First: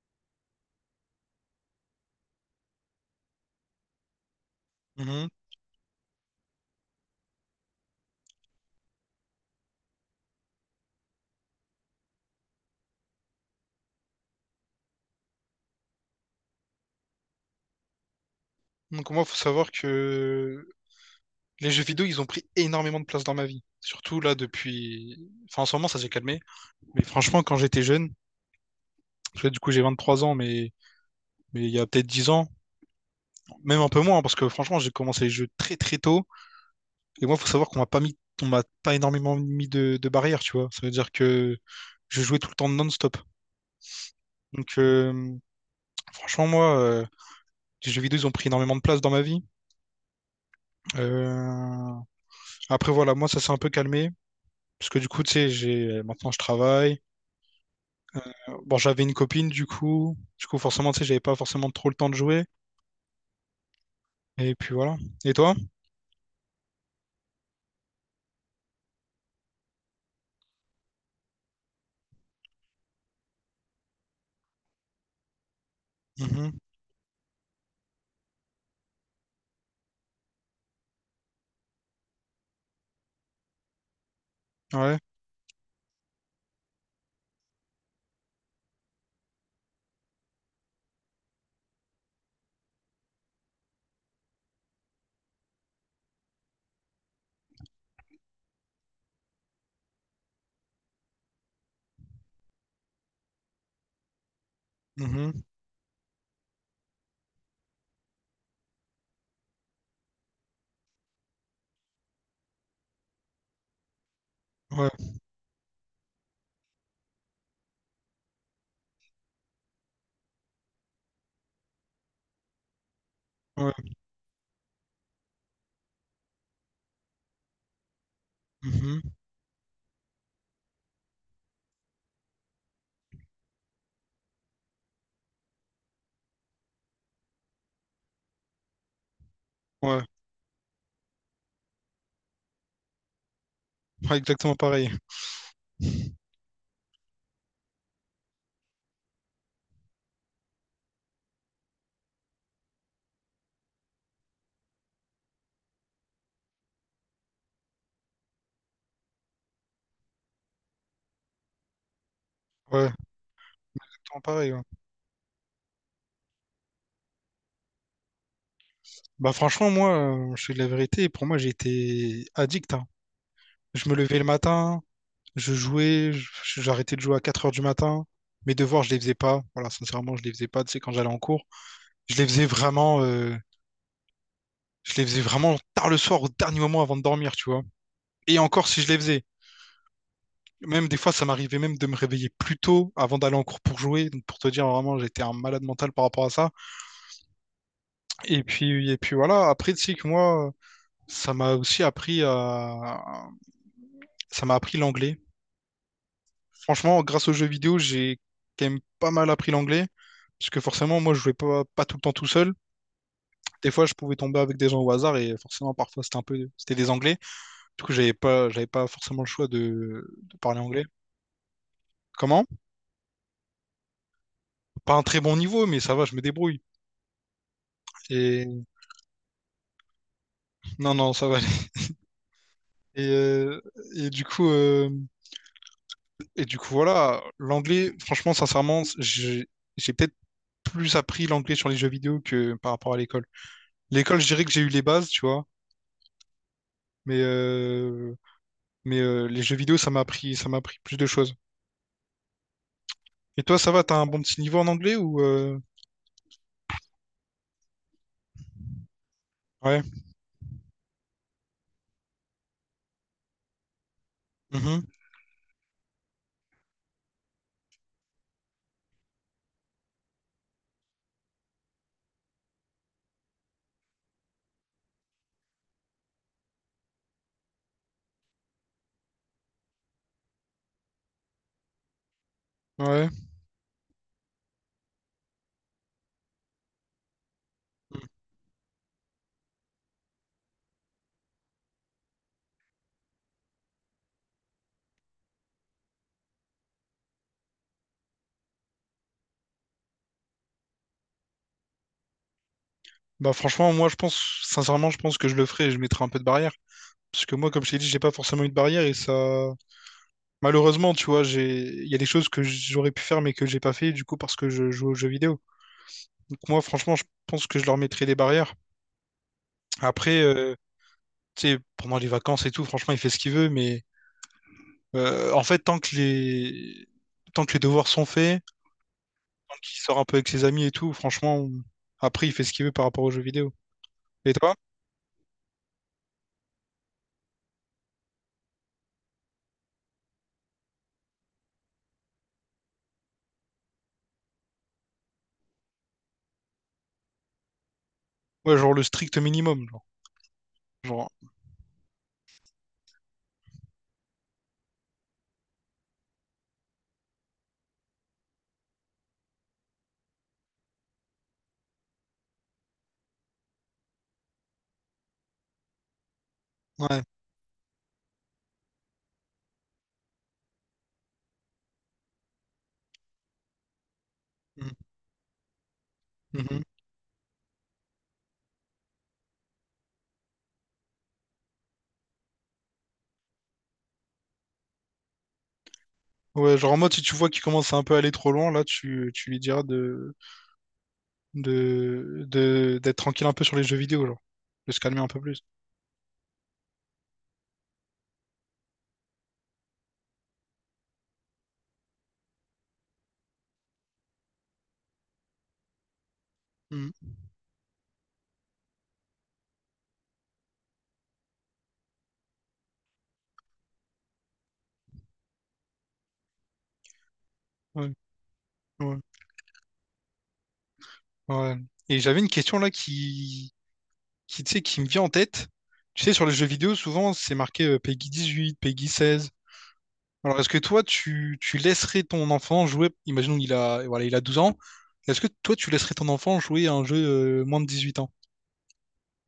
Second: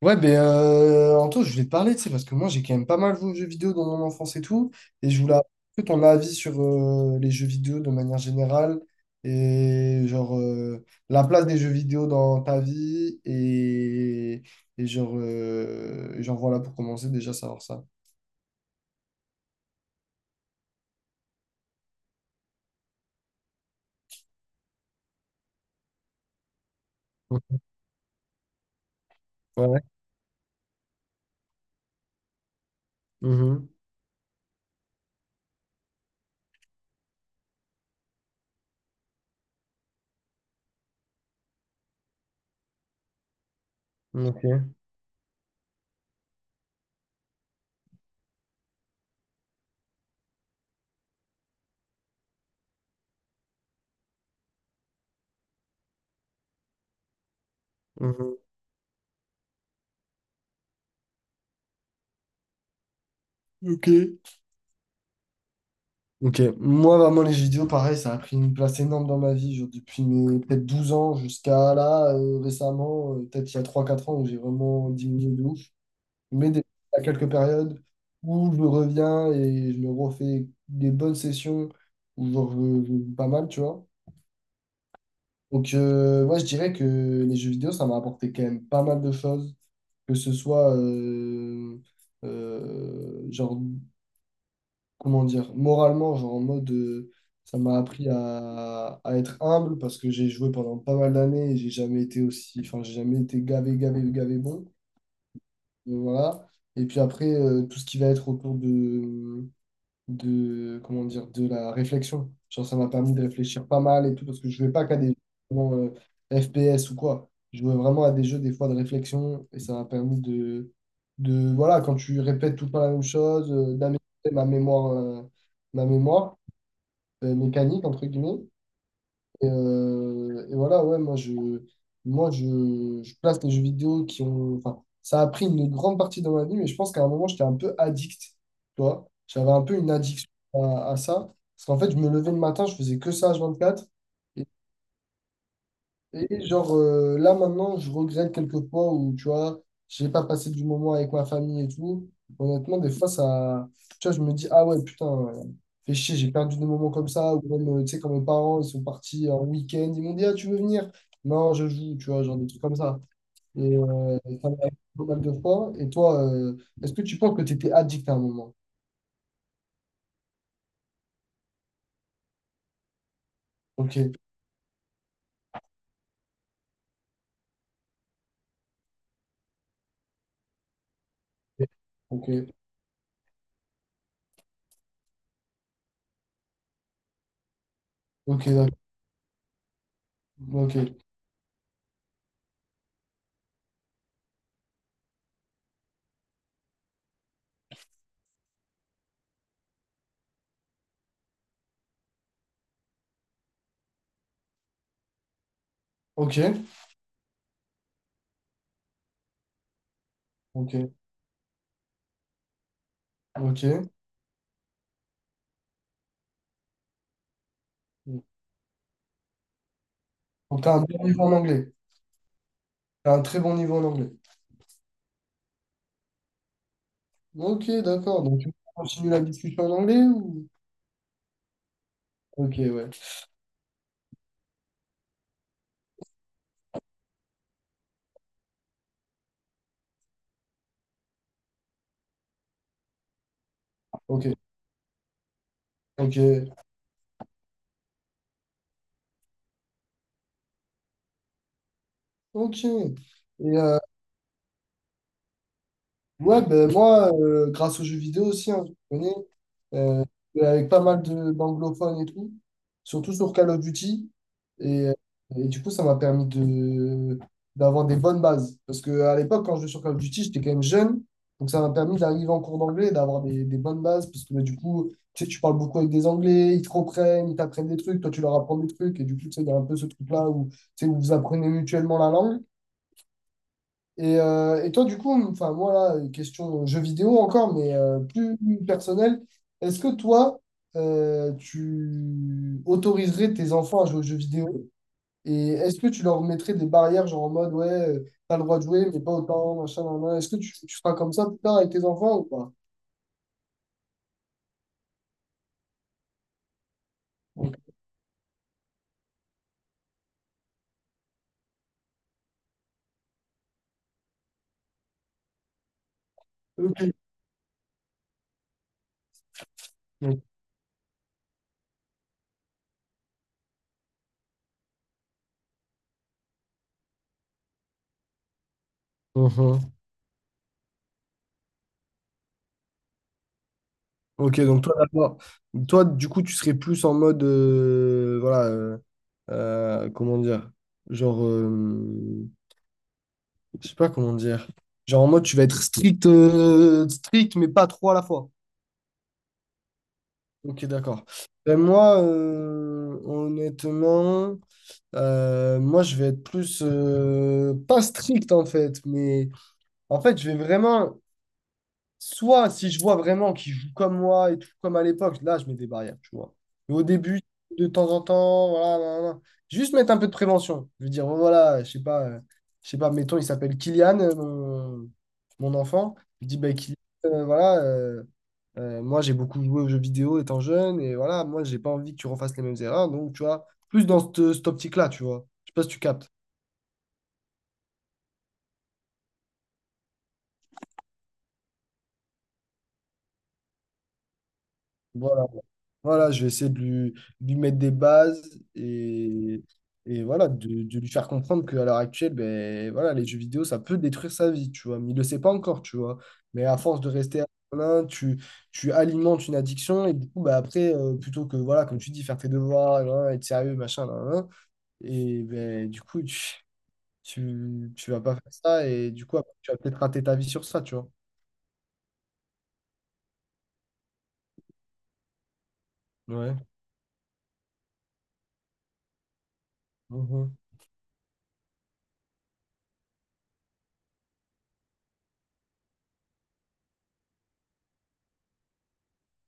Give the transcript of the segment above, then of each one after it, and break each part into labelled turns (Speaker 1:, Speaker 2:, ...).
Speaker 1: Ouais, Anto, je voulais te parler, tu sais, parce que moi, j'ai quand même pas mal joué aux jeux vidéo dans mon enfance et tout, et je
Speaker 2: Mhm.
Speaker 1: voulais avoir un peu ton avis sur les jeux vidéo de manière générale, et la place des jeux vidéo dans ta vie, et genre voilà, pour commencer, déjà savoir ça.
Speaker 2: Donc moi, faut savoir que les jeux vidéo, ils ont pris énormément de place dans ma vie. Surtout là depuis… Enfin, en ce moment, ça s'est calmé. Mais franchement, quand
Speaker 1: Mhm.
Speaker 2: j'étais jeune, parce que du coup, j'ai
Speaker 1: Ouais.
Speaker 2: 23 ans, mais… mais il y a peut-être 10 ans, même un peu moins, parce que franchement, j'ai commencé les jeux très très tôt. Et moi, faut savoir qu'on m'a pas mis… On m'a pas énormément mis de… de barrières, tu vois. Ça veut dire que je jouais tout le temps non-stop.
Speaker 1: Mhm. Ok.
Speaker 2: Donc, franchement, moi, les jeux vidéo, ils ont pris énormément de place dans ma vie. Euh, Après, voilà, moi, ça s'est un peu calmé. Parce que du coup, tu sais, j'ai maintenant je travaille.
Speaker 1: Mhm.
Speaker 2: Bon, j'avais une copine du coup. Du coup, forcément, tu sais, j'avais pas forcément trop le temps de jouer.
Speaker 1: Ok.
Speaker 2: Et puis voilà. Et toi?
Speaker 1: Ok, moi vraiment les jeux vidéo, pareil, ça a pris une place énorme dans ma vie, genre, depuis mes peut-être 12 ans jusqu'à là, récemment, peut-être il y a 3 4 ans où j'ai vraiment diminué de ouf. Mais
Speaker 2: Mhm.
Speaker 1: des- à quelques périodes où je reviens et je me refais des bonnes sessions où genre, je joue pas mal, tu vois.
Speaker 2: Ouais.
Speaker 1: Donc ouais, je dirais que les jeux vidéo, ça m'a apporté quand même pas mal de choses, que ce soit euh, genre comment dire, moralement, genre en mode, ça m'a appris à être humble parce que j'ai joué pendant pas mal d'années et j'ai jamais été aussi, enfin, j'ai jamais été gavé, gavé, gavé bon.
Speaker 2: Mhm.
Speaker 1: Donc, voilà. Et puis après, tout ce qui va être autour de, comment dire, de la réflexion. Genre, ça m'a permis de réfléchir pas mal et tout, parce que je jouais pas
Speaker 2: Ouais.
Speaker 1: qu'à des jeux vraiment, FPS ou quoi. Je jouais vraiment à des jeux, des fois, de réflexion, et ça m'a permis de, voilà, quand tu répètes tout le temps la même chose,
Speaker 2: Ouais.
Speaker 1: d'améliorer ma mémoire, ma mémoire mécanique, entre guillemets,
Speaker 2: Mhm.
Speaker 1: et voilà, ouais, moi, je place les jeux vidéo qui ont. Enfin, ça a pris une grande partie dans ma vie, mais je pense qu'à un moment, j'étais un peu addict. Tu vois, j'avais un peu une
Speaker 2: Ouais.
Speaker 1: addiction à ça. Parce qu'en fait, je me levais le matin, je faisais que ça h quatre
Speaker 2: Ouais, exactement pareil.
Speaker 1: et là maintenant, je regrette quelques fois où, tu vois, j'ai pas passé du moment avec ma famille et tout. Honnêtement, des fois, ça, tu vois, je me dis, ah ouais, putain, fais chier, j'ai perdu des moments comme ça. Ou même, tu sais, quand mes parents, ils sont partis en week-end, ils m'ont dit, ah, tu veux venir? Non, je joue, tu vois, genre des trucs comme
Speaker 2: Ouais,
Speaker 1: ça. Et
Speaker 2: exactement
Speaker 1: ça
Speaker 2: pareil.
Speaker 1: m'a
Speaker 2: Ouais.
Speaker 1: arrivé pas mal de fois. Et toi, est-ce que tu penses que tu étais addict à un moment?
Speaker 2: Bah franchement, moi, je suis de la vérité. Pour moi, j'ai été addict, hein. Je me
Speaker 1: Ok,
Speaker 2: levais le matin, je jouais, j'arrêtais de jouer à 4 heures du matin. Mes devoirs, je les faisais pas. Voilà, sincèrement, je les faisais pas, tu sais, quand j'allais en cours. Je les faisais
Speaker 1: ok,
Speaker 2: vraiment, je les faisais vraiment tard le soir, au dernier moment avant de dormir, tu vois. Et
Speaker 1: ok,
Speaker 2: encore,
Speaker 1: d'accord.
Speaker 2: si je les faisais.
Speaker 1: Ok,
Speaker 2: Même des fois, ça m'arrivait même de me réveiller plus tôt avant d'aller en cours pour jouer. Donc, pour te dire, vraiment, j'étais un malade mental par rapport à ça. Et puis voilà. Après, tu sais que moi, ça m'a aussi appris à, ça m'a appris l'anglais.
Speaker 1: ok,
Speaker 2: Franchement, grâce aux jeux vidéo, j'ai quand même pas mal appris l'anglais. Parce que
Speaker 1: ok,
Speaker 2: forcément, moi, je jouais pas, pas tout le temps tout seul. Des fois,
Speaker 1: ok.
Speaker 2: je pouvais tomber avec des gens au hasard et forcément, parfois, c'était des anglais. Du coup,
Speaker 1: Donc,
Speaker 2: j'avais pas forcément le choix de parler
Speaker 1: t'as un
Speaker 2: anglais.
Speaker 1: bon niveau en anglais.
Speaker 2: Comment?
Speaker 1: T'as un très bon niveau en anglais.
Speaker 2: Pas un très bon niveau, mais ça va, je me débrouille.
Speaker 1: Ok, d'accord. Donc, tu
Speaker 2: Et
Speaker 1: continues la discussion en anglais ou...
Speaker 2: non, non, ça va aller.
Speaker 1: Ok, ouais.
Speaker 2: Et, et du coup, euh, voilà, l'anglais, franchement, sincèrement, j'ai peut-être plus appris l'anglais sur les jeux vidéo que par rapport à l'école. L'école, je
Speaker 1: Ok,
Speaker 2: dirais que j'ai eu les bases, tu vois,
Speaker 1: ok,
Speaker 2: mais euh, Mais les jeux vidéo, ça m'a appris plus de choses.
Speaker 1: ok.
Speaker 2: Et
Speaker 1: Et,
Speaker 2: toi, ça
Speaker 1: euh,
Speaker 2: va, t'as un bon petit niveau en anglais ou
Speaker 1: ouais, ben moi, grâce aux jeux vidéo aussi, hein, je connais,
Speaker 2: Ouais.
Speaker 1: euh, avec pas mal de- d'anglophones et tout, surtout sur Call of Duty.
Speaker 2: Mhm.
Speaker 1: Et, euh, et du coup, ça m'a permis d'avoir des bonnes bases. Parce que à l'époque, quand je jouais sur Call of Duty, j'étais quand même jeune. Donc, ça m'a permis d'arriver en cours d'anglais et d'avoir des bonnes bases. Parce que ben, du coup, tu sais, tu parles beaucoup avec des Anglais, ils te reprennent, ils t'apprennent des trucs, toi, tu leur apprends des trucs. Et du coup, tu sais, il y a un peu ce truc-là où, tu sais, où vous apprenez mutuellement la langue.
Speaker 2: Ouais.
Speaker 1: Et toi, du coup, enfin, moi, là, une question jeu vidéo encore, mais
Speaker 2: Mm.
Speaker 1: plus personnelle, est-ce que toi, tu autoriserais tes enfants à jouer aux jeux vidéo? Et est-ce que tu leur mettrais des barrières, genre en mode, ouais, t'as le droit de jouer, mais pas autant, machin, nan, nan. Est-ce que tu feras comme ça plus tard avec tes enfants ou pas?
Speaker 2: Bah franchement, moi je pense, sincèrement, je pense que je le ferai et je mettrai un peu de barrière. Parce que moi,
Speaker 1: Donc,
Speaker 2: comme je t'ai dit, j'ai pas forcément eu de barrière et ça. Malheureusement, tu vois, j'ai. Il y a des choses que j'aurais pu faire mais que j'ai pas fait du coup parce que je joue aux jeux vidéo. Donc moi,
Speaker 1: ok.
Speaker 2: franchement, je pense que je leur mettrai des barrières. Après, tu sais, pendant les vacances et tout, franchement, il fait ce qu'il veut, mais en fait, tant que les. Tant que les devoirs sont faits.
Speaker 1: Mhm.
Speaker 2: Qui sort un peu avec ses amis et tout. Franchement, après, il fait ce qu'il veut par rapport aux jeux vidéo. Et
Speaker 1: Ok,
Speaker 2: toi?
Speaker 1: donc toi, d'accord. Toi, du coup, tu serais plus en mode, voilà, comment dire, genre, je sais pas comment dire. Genre en mode, tu vas être strict, strict, mais pas trop à la fois.
Speaker 2: Ouais, genre le strict minimum. Genre,
Speaker 1: Ok, d'accord.
Speaker 2: Genre,
Speaker 1: Ben, moi, honnêtement, moi, je vais être plus, pas strict en fait, mais en fait, je vais vraiment soit si je vois vraiment qu'ils jouent comme moi et tout comme à l'époque, là je mets des barrières, tu vois. Mais au
Speaker 2: ouais.
Speaker 1: début, de temps en temps, voilà, nan, nan. Nan. Juste mettre un peu de prévention. Je veux dire, bon, voilà, je sais pas, mettons, il s'appelle Kylian,
Speaker 2: Mm.
Speaker 1: mon enfant. Je dis, bah,
Speaker 2: Mhm.
Speaker 1: Kylian, euh, voilà, euh, moi j'ai beaucoup joué aux jeux vidéo étant jeune, et voilà, moi j'ai pas envie que tu refasses les mêmes erreurs. Donc, tu vois, plus dans cette optique-là, tu vois. Je sais pas si tu captes.
Speaker 2: Ouais, genre en mode, si tu vois qu'il commence à un peu aller trop loin, là, tu lui diras de, d'être tranquille un peu sur les jeux vidéo, genre, de se calmer un peu
Speaker 1: Voilà,
Speaker 2: plus.
Speaker 1: voilà, je vais essayer de lui mettre des bases et, et voilà, de lui faire comprendre qu'à l'heure actuelle, ben, voilà, les jeux vidéo, ça peut détruire sa vie, tu vois. Mais il le sait pas encore, tu vois. Mais à force de
Speaker 2: Mm.
Speaker 1: rester à l'un, tu alimentes une addiction et du coup, ben, après, plutôt que, voilà, comme tu dis, faire tes devoirs, là, là, être sérieux, machin, là, là, là, et ben, du coup,
Speaker 2: Ouais,
Speaker 1: tu vas pas faire ça et
Speaker 2: ouais,
Speaker 1: du coup, après, tu vas peut-être rater ta vie sur ça, tu vois.
Speaker 2: ouais. Et j'avais une question là qui, tu sais, qui me vient en tête. Tu sais, sur les
Speaker 1: Ouais.
Speaker 2: jeux vidéo, souvent, c'est marqué PEGI 8, PEGI 16.
Speaker 1: Mhm.
Speaker 2: Alors, est-ce que toi, tu laisserais ton enfant jouer, imaginons qu'il a, voilà, il a 12 ans, est-ce que toi, tu laisserais ton enfant jouer à un jeu moins de 18 ans?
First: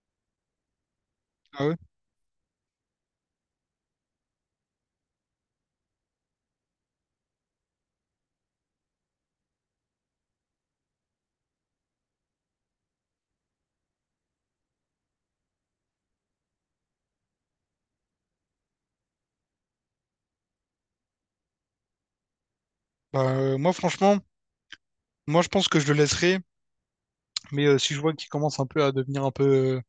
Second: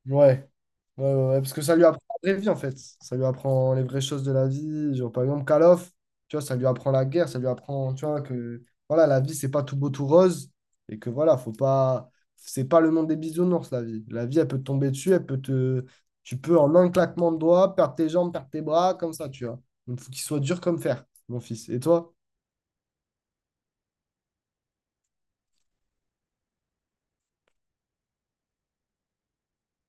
Speaker 1: Ouais. Ouais, ouais, ouais, parce que
Speaker 2: Ah ouais?
Speaker 1: ça lui apprend la vraie vie en fait. Ça lui apprend les vraies choses de la vie. Genre, par exemple, Call of, tu vois, ça lui apprend la guerre, ça lui apprend, tu vois, que voilà, la vie, c'est pas tout beau, tout rose. Et que voilà, faut pas. C'est pas le monde des bisounours, la vie. La vie, elle peut te tomber dessus, elle peut te. Tu peux en un claquement de doigts perdre tes jambes, perdre tes bras, comme ça, tu vois. Donc, faut qu'il soit dur comme fer, mon fils. Et toi?
Speaker 2: Bah, moi, franchement, moi, je pense que je le laisserais, mais si je vois qu'il commence un peu à devenir un peu,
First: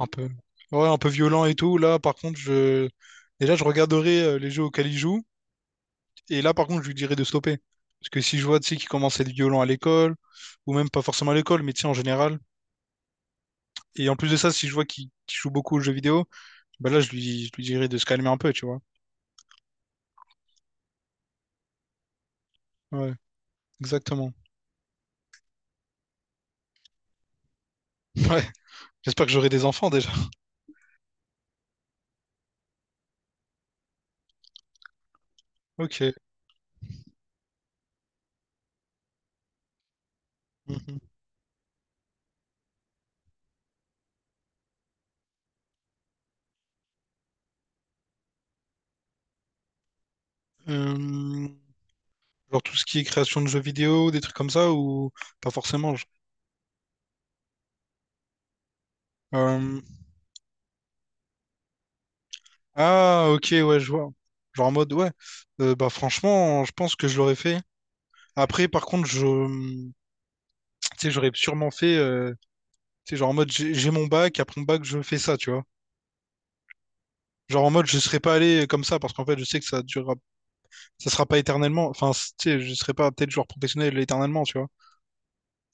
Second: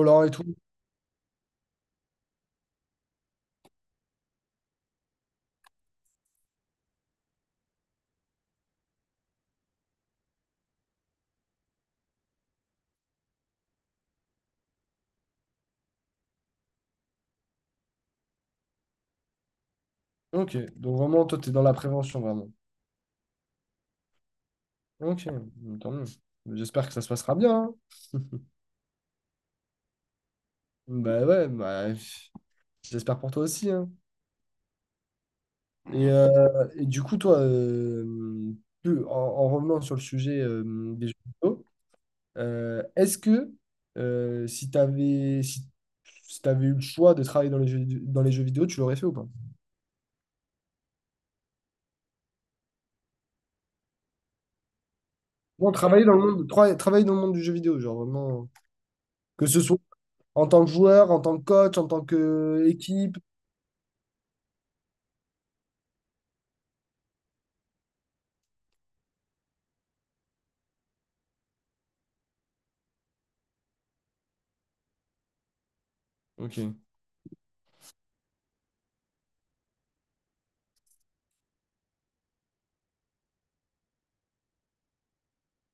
Speaker 2: un peu,
Speaker 1: et tout.
Speaker 2: ouais, un peu violent et tout, là, par contre, je, déjà, je regarderai les jeux auxquels il joue. Et là, par contre, je lui dirais de stopper. Parce que si je vois, tu sais, qu'il commence à être violent à l'école, ou même pas forcément à l'école, mais tu sais, en général. Et en plus de ça, si je vois qu'il joue beaucoup aux jeux vidéo, bah là, je lui dirais de se calmer un peu, tu vois.
Speaker 1: Ok. Donc, vraiment, toi, t'es dans la prévention, vraiment.
Speaker 2: Ouais, exactement.
Speaker 1: Ok. Tant mieux. J'espère que ça se passera bien, hein.
Speaker 2: Ouais, j'espère que j'aurai des enfants déjà.
Speaker 1: Bah ouais, bah, pff, j'espère pour toi aussi, hein.
Speaker 2: Ok.
Speaker 1: Et du coup, toi, en revenant sur le sujet
Speaker 2: Mhm.
Speaker 1: des jeux vidéo, est-ce que euh, si t'avais si, si t'avais eu le choix de travailler dans les jeux vidéo, tu l'aurais fait ou pas?
Speaker 2: Euh, Genre tout ce qui est création de jeux vidéo, des trucs comme ça, ou pas
Speaker 1: Non,
Speaker 2: forcément.
Speaker 1: travailler dans le monde, travailler dans le monde du jeu vidéo, genre vraiment, que ce soit
Speaker 2: Euh,
Speaker 1: en tant que joueur, en tant que coach, en tant que équipe.
Speaker 2: Ah, ok, ouais, je vois. Genre en mode, ouais. Bah franchement, je pense que je l'aurais fait. Après, par contre, je, tu sais, j'aurais sûrement fait. C'est genre en mode j'ai mon bac, après mon bac, je fais ça, tu vois.
Speaker 1: Ok,
Speaker 2: Genre en mode je serais pas allé comme ça parce qu'en fait je sais que ça durera, ça sera pas éternellement. Enfin, tu sais, je serais pas peut-être joueur professionnel éternellement, tu vois.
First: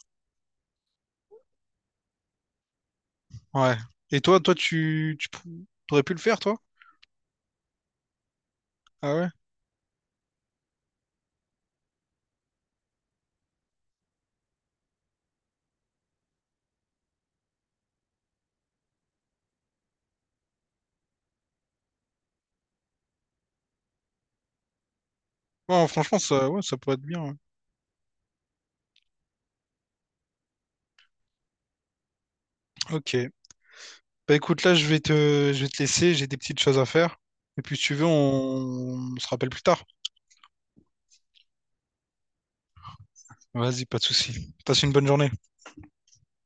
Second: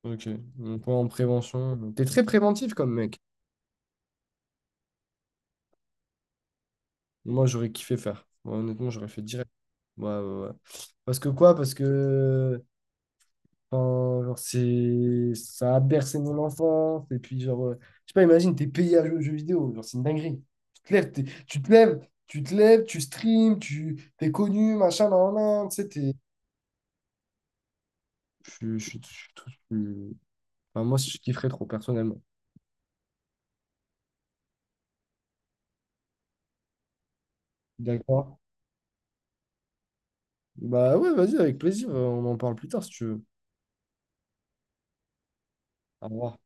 Speaker 1: ok. Donc, ouais, en prévention. T'es très préventif comme mec.
Speaker 2: Ouais. Et toi, toi, t'aurais pu le faire, toi?
Speaker 1: Moi, j'aurais kiffé faire. Moi, honnêtement, j'aurais
Speaker 2: Ah
Speaker 1: fait
Speaker 2: ouais?
Speaker 1: direct. Ouais, ouais, ouais. Parce que quoi? Parce que enfin, genre, c'est ça a bercé mon enfance. Et puis, genre, je sais pas, imagine, t'es payé à jouer aux jeux vidéo. Genre, c'est une dinguerie. Tu te lèves, tu te lèves, tu stream, tu t'es connu, machin, nan, nan, nan, tu
Speaker 2: Bon,
Speaker 1: sais, t'es...
Speaker 2: franchement, ça, ouais, ça pourrait être bien. Ouais.
Speaker 1: Je- suis tout. Je- suis- enfin, moi, je kifferais trop, personnellement.
Speaker 2: Ok. Bah écoute, là, je vais te laisser, j'ai des petites choses à faire. Et puis, si tu veux,
Speaker 1: D'accord?
Speaker 2: on se rappelle plus tard.
Speaker 1: Bah ouais, vas-y, avec plaisir. On en parle plus tard, si tu veux.
Speaker 2: Vas-y, pas de souci. Passe une bonne journée.
Speaker 1: Au revoir.